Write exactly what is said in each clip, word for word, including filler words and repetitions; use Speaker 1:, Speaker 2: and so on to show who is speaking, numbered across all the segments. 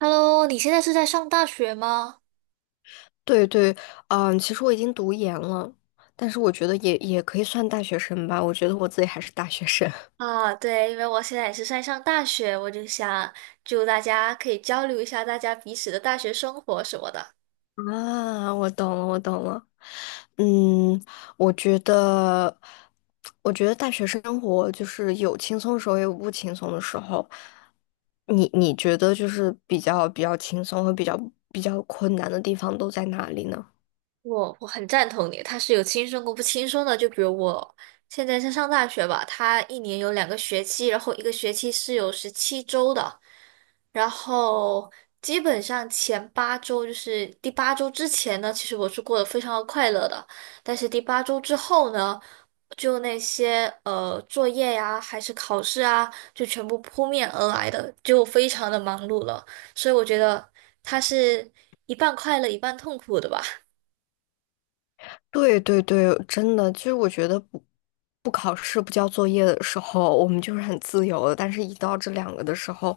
Speaker 1: Hello，你现在是在上大学吗？
Speaker 2: 对对，嗯，其实我已经读研了，但是我觉得也也可以算大学生吧，我觉得我自己还是大学生。
Speaker 1: 啊，对，因为我现在也是在上大学，我就想祝大家可以交流一下大家彼此的大学生活什么的。
Speaker 2: 啊，我懂了，我懂了。嗯，我觉得，我觉得大学生活就是有轻松的时候，也有不轻松的时候。你你觉得就是比较比较轻松和比较比较困难的地方都在哪里呢？
Speaker 1: 我我很赞同你，他是有轻松过不轻松的。就比如我现在在上大学吧，他一年有两个学期，然后一个学期是有十七周的，然后基本上前八周就是第八周之前呢，其实我是过得非常的快乐的，但是第八周之后呢？就那些呃作业呀，还是考试啊，就全部扑面而来的，就非常的忙碌了。所以我觉得它是一半快乐一半痛苦的吧。
Speaker 2: 对对对，真的，其实我觉得不不考试、不交作业的时候，我们就是很自由的，但是一到这两个的时候，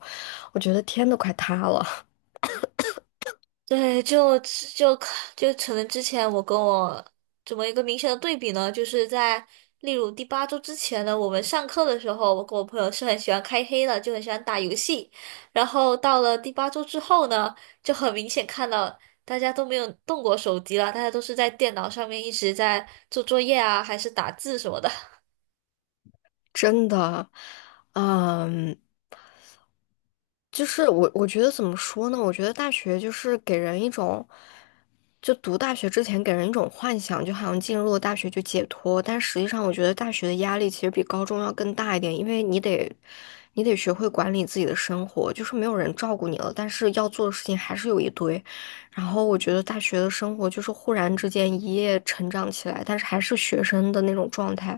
Speaker 2: 我觉得天都快塌了。
Speaker 1: 对，就就就可能之前我跟我怎么一个明显的对比呢？就是在例如第八周之前呢，我们上课的时候，我跟我朋友是很喜欢开黑的，就很喜欢打游戏。然后到了第八周之后呢，就很明显看到大家都没有动过手机了，大家都是在电脑上面一直在做作业啊，还是打字什么的。
Speaker 2: 真的。嗯。就是我，我觉得怎么说呢？我觉得大学就是给人一种，就读大学之前给人一种幻想，就好像进入了大学就解脱。但实际上，我觉得大学的压力其实比高中要更大一点，因为你得，你得学会管理自己的生活，就是没有人照顾你了，但是要做的事情还是有一堆。然后我觉得大学的生活就是忽然之间一夜成长起来，但是还是学生的那种状态，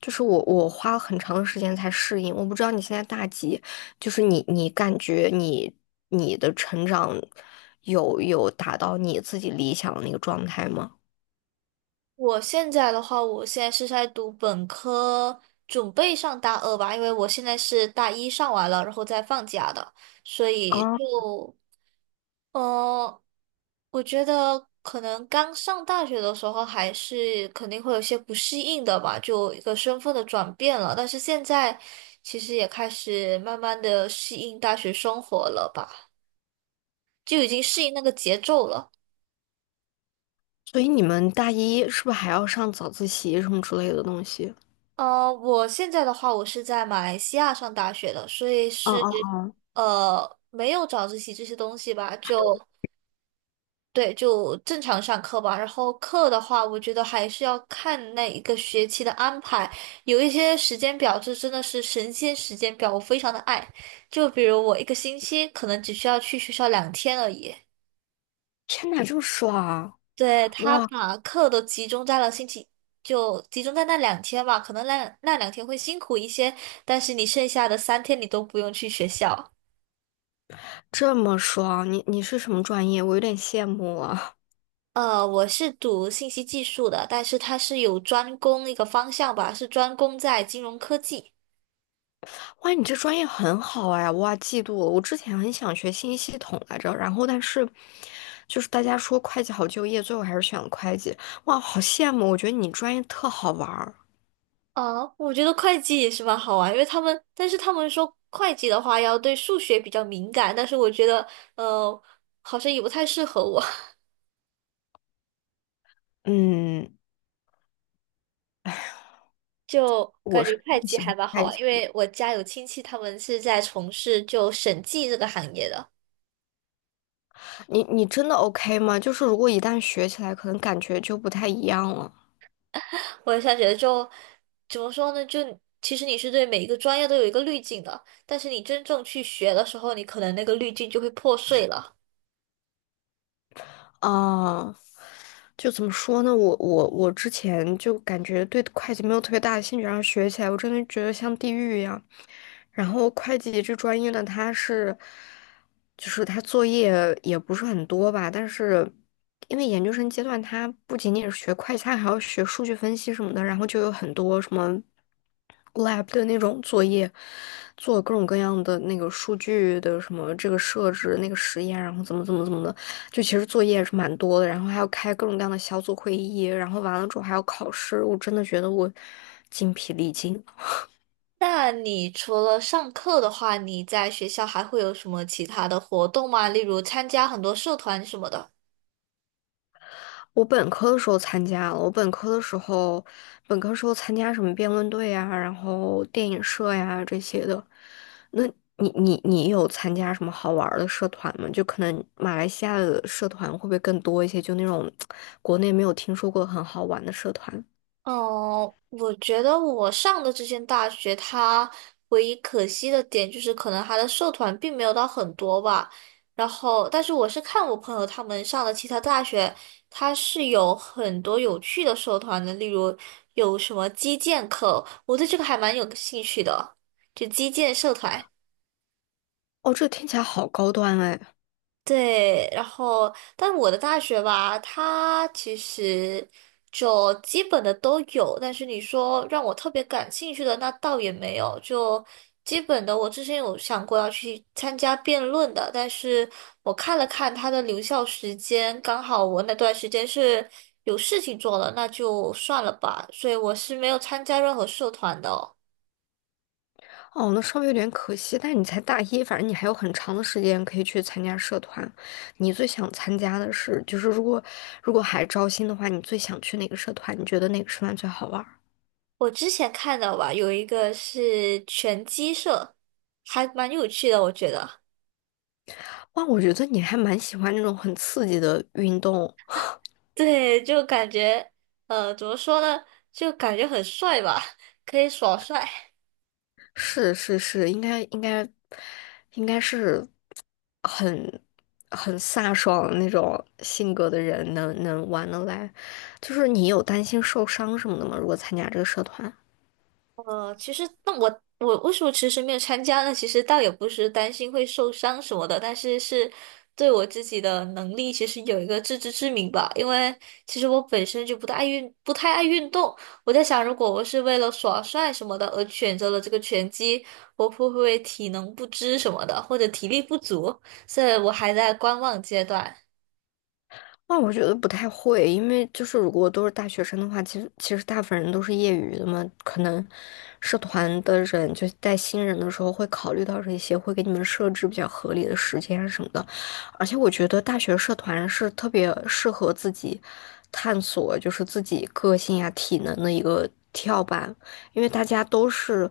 Speaker 2: 就是我我花了很长的时间才适应。我不知道你现在大几。就是你你感觉你你的成长有有达到你自己理想的那个状态吗？
Speaker 1: 我现在的话，我现在是在读本科，准备上大二吧，因为我现在是大一上完了，然后再放假的，所以
Speaker 2: 啊，
Speaker 1: 就，呃，我觉得可能刚上大学的时候还是肯定会有些不适应的吧，就一个身份的转变了，但是现在其实也开始慢慢的适应大学生活了吧，就已经适应那个节奏了。
Speaker 2: 所以你们大一是不是还要上早自习什么之类的东西？
Speaker 1: 呃，我现在的话，我是在马来西亚上大学的，所以
Speaker 2: 哦
Speaker 1: 是
Speaker 2: 哦哦。
Speaker 1: 呃没有早自习这些东西吧，就对，就正常上课吧。然后课的话，我觉得还是要看那一个学期的安排，有一些时间表，这真的是神仙时间表，我非常的爱。就比如我一个星期可能只需要去学校两天而已。
Speaker 2: 天哪，这么爽！
Speaker 1: 对，他
Speaker 2: 哇，
Speaker 1: 把课都集中在了星期，就集中在那两天吧。可能那那两天会辛苦一些，但是你剩下的三天你都不用去学校。
Speaker 2: 这么爽！你你是什么专业？我有点羡慕啊。
Speaker 1: 呃，我是读信息技术的，但是它是有专攻一个方向吧，是专攻在金融科技。
Speaker 2: 哇，你这专业很好哎，哇，嫉妒了。我之前很想学信息系统来着，然后但是就是大家说会计好就业，最后还是选了会计。哇，好羡慕！我觉得你专业特好玩儿。
Speaker 1: 呃，我觉得会计也是蛮好玩，因为他们，但是他们说会计的话要对数学比较敏感，但是我觉得，呃，好像也不太适合我。
Speaker 2: 嗯，
Speaker 1: 就感
Speaker 2: 我是
Speaker 1: 觉会计
Speaker 2: 喜欢
Speaker 1: 还蛮好
Speaker 2: 会
Speaker 1: 玩，
Speaker 2: 计。
Speaker 1: 因为我家有亲戚，他们是在从事就审计这个行业的。
Speaker 2: 你你真的 OK 吗？就是如果一旦学起来，可能感觉就不太一样了。
Speaker 1: 我想觉得就怎么说呢？就其实你是对每一个专业都有一个滤镜的，但是你真正去学的时候，你可能那个滤镜就会破碎了。
Speaker 2: 啊，就怎么说呢？我我我之前就感觉对会计没有特别大的兴趣，然后学起来，我真的觉得像地狱一样。然后会计这专业呢，它是，就是它作业也不是很多吧，但是因为研究生阶段，它不仅仅是学会计，它还要学数据分析什么的，然后就有很多什么 lab 的那种作业，做各种各样的那个数据的什么这个设置、那个实验，然后怎么怎么怎么的，就其实作业是蛮多的，然后还要开各种各样的小组会议，然后完了之后还要考试，我真的觉得我精疲力尽。
Speaker 1: 那你除了上课的话，你在学校还会有什么其他的活动吗？例如参加很多社团什么的。
Speaker 2: 我本科的时候参加了，我本科的时候，本科时候参加什么辩论队呀，然后电影社呀这些的。那你你你有参加什么好玩儿的社团吗？就可能马来西亚的社团会不会更多一些？就那种 国内没有听说过很好玩的社团。
Speaker 1: 哦，我觉得我上的这间大学，它唯一可惜的点就是，可能它的社团并没有到很多吧。然后，但是我是看我朋友他们上的其他大学，它是有很多有趣的社团的，例如有什么击剑课，我对这个还蛮有兴趣的，就击剑社团。
Speaker 2: 哦，这听起来好高端哎。
Speaker 1: 对，然后但我的大学吧，它其实就基本的都有，但是你说让我特别感兴趣的，那倒也没有。就基本的，我之前有想过要去参加辩论的，但是我看了看它的留校时间，刚好我那段时间是有事情做了，那就算了吧，所以我是没有参加任何社团的哦
Speaker 2: 哦，那稍微有点可惜，但是你才大一，反正你还有很长的时间可以去参加社团。你最想参加的是，就是如果如果还招新的话，你最想去哪个社团？你觉得哪个社团最好玩儿？
Speaker 1: 我之前看到吧，有一个是拳击社，还蛮有趣的，我觉得。
Speaker 2: 哇，我觉得你还蛮喜欢那种很刺激的运动。
Speaker 1: 对，就感觉，呃，怎么说呢？就感觉很帅吧，可以耍帅。
Speaker 2: 是是是，应该应该应该是很很飒爽的那种性格的人能能玩得来。就是你有担心受伤什么的吗？如果参加这个社团？
Speaker 1: 呃，其实那我我为什么迟迟没有参加呢？其实倒也不是担心会受伤什么的，但是是对我自己的能力其实有一个自知之明吧。因为其实我本身就不太爱运，不太爱运，动。我在想，如果我是为了耍帅什么的而选择了这个拳击，我会不会体能不支什么的，或者体力不足？所以我还在观望阶段。
Speaker 2: 那我觉得不太会，因为就是如果都是大学生的话，其实其实大部分人都是业余的嘛，可能社团的人就带新人的时候会考虑到这些，会给你们设置比较合理的时间啊什么的。而且我觉得大学社团是特别适合自己探索，就是自己个性呀、体能的一个跳板，因为大家都是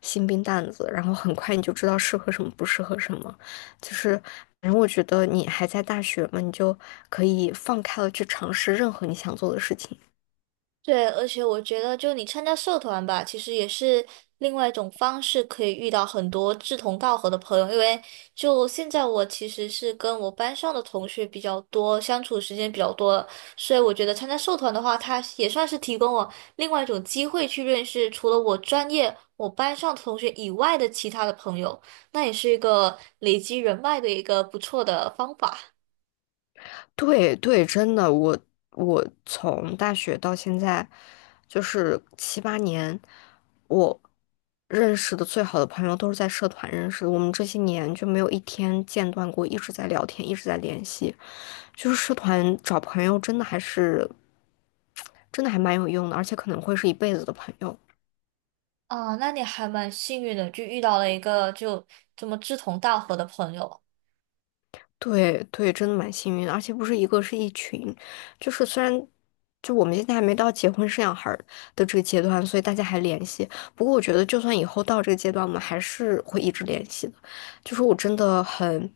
Speaker 2: 新兵蛋子，然后很快你就知道适合什么，不适合什么。就是，反正我觉得你还在大学嘛，你就可以放开了去尝试任何你想做的事情。
Speaker 1: 对，而且我觉得，就你参加社团吧，其实也是另外一种方式，可以遇到很多志同道合的朋友。因为就现在我其实是跟我班上的同学比较多，相处时间比较多了所以我觉得参加社团的话，它也算是提供我另外一种机会去认识除了我专业、我班上同学以外的其他的朋友，那也是一个累积人脉的一个不错的方法。
Speaker 2: 对对，真的，我我从大学到现在，就是七八年，我认识的最好的朋友都是在社团认识的，我们这些年就没有一天间断过，一直在聊天，一直在联系。就是社团找朋友，真的还是，真的还蛮有用的，而且可能会是一辈子的朋友。
Speaker 1: 啊，那你还蛮幸运的，就遇到了一个就这么志同道合的朋友。
Speaker 2: 对对，真的蛮幸运的，而且不是一个，是一群。就是虽然就我们现在还没到结婚生小孩儿的这个阶段，所以大家还联系。不过我觉得，就算以后到这个阶段，我们还是会一直联系的。就是我真的很，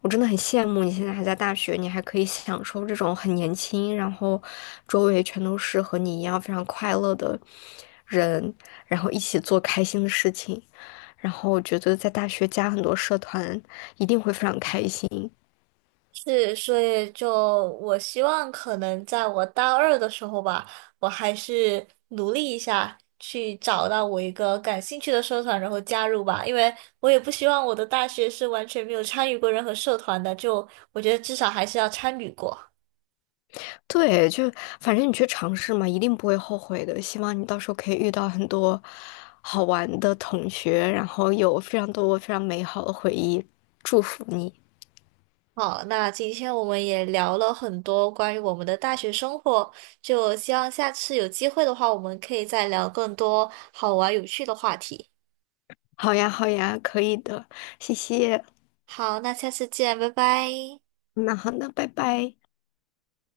Speaker 2: 我真的很羡慕你现在还在大学，你还可以享受这种很年轻，然后周围全都是和你一样非常快乐的人，然后一起做开心的事情。然后我觉得在大学加很多社团，一定会非常开心。
Speaker 1: 是，所以就我希望可能在我大二的时候吧，我还是努力一下，去找到我一个感兴趣的社团，然后加入吧。因为我也不希望我的大学是完全没有参与过任何社团的，就我觉得至少还是要参与过。
Speaker 2: 对，就反正你去尝试嘛，一定不会后悔的。希望你到时候可以遇到很多好玩的同学，然后有非常多非常美好的回忆。祝福你。
Speaker 1: 好，那今天我们也聊了很多关于我们的大学生活，就希望下次有机会的话，我们可以再聊更多好玩有趣的话题。
Speaker 2: 好呀，好呀，可以的，谢谢。
Speaker 1: 好，那下次见，拜拜。
Speaker 2: 那好，的，拜拜。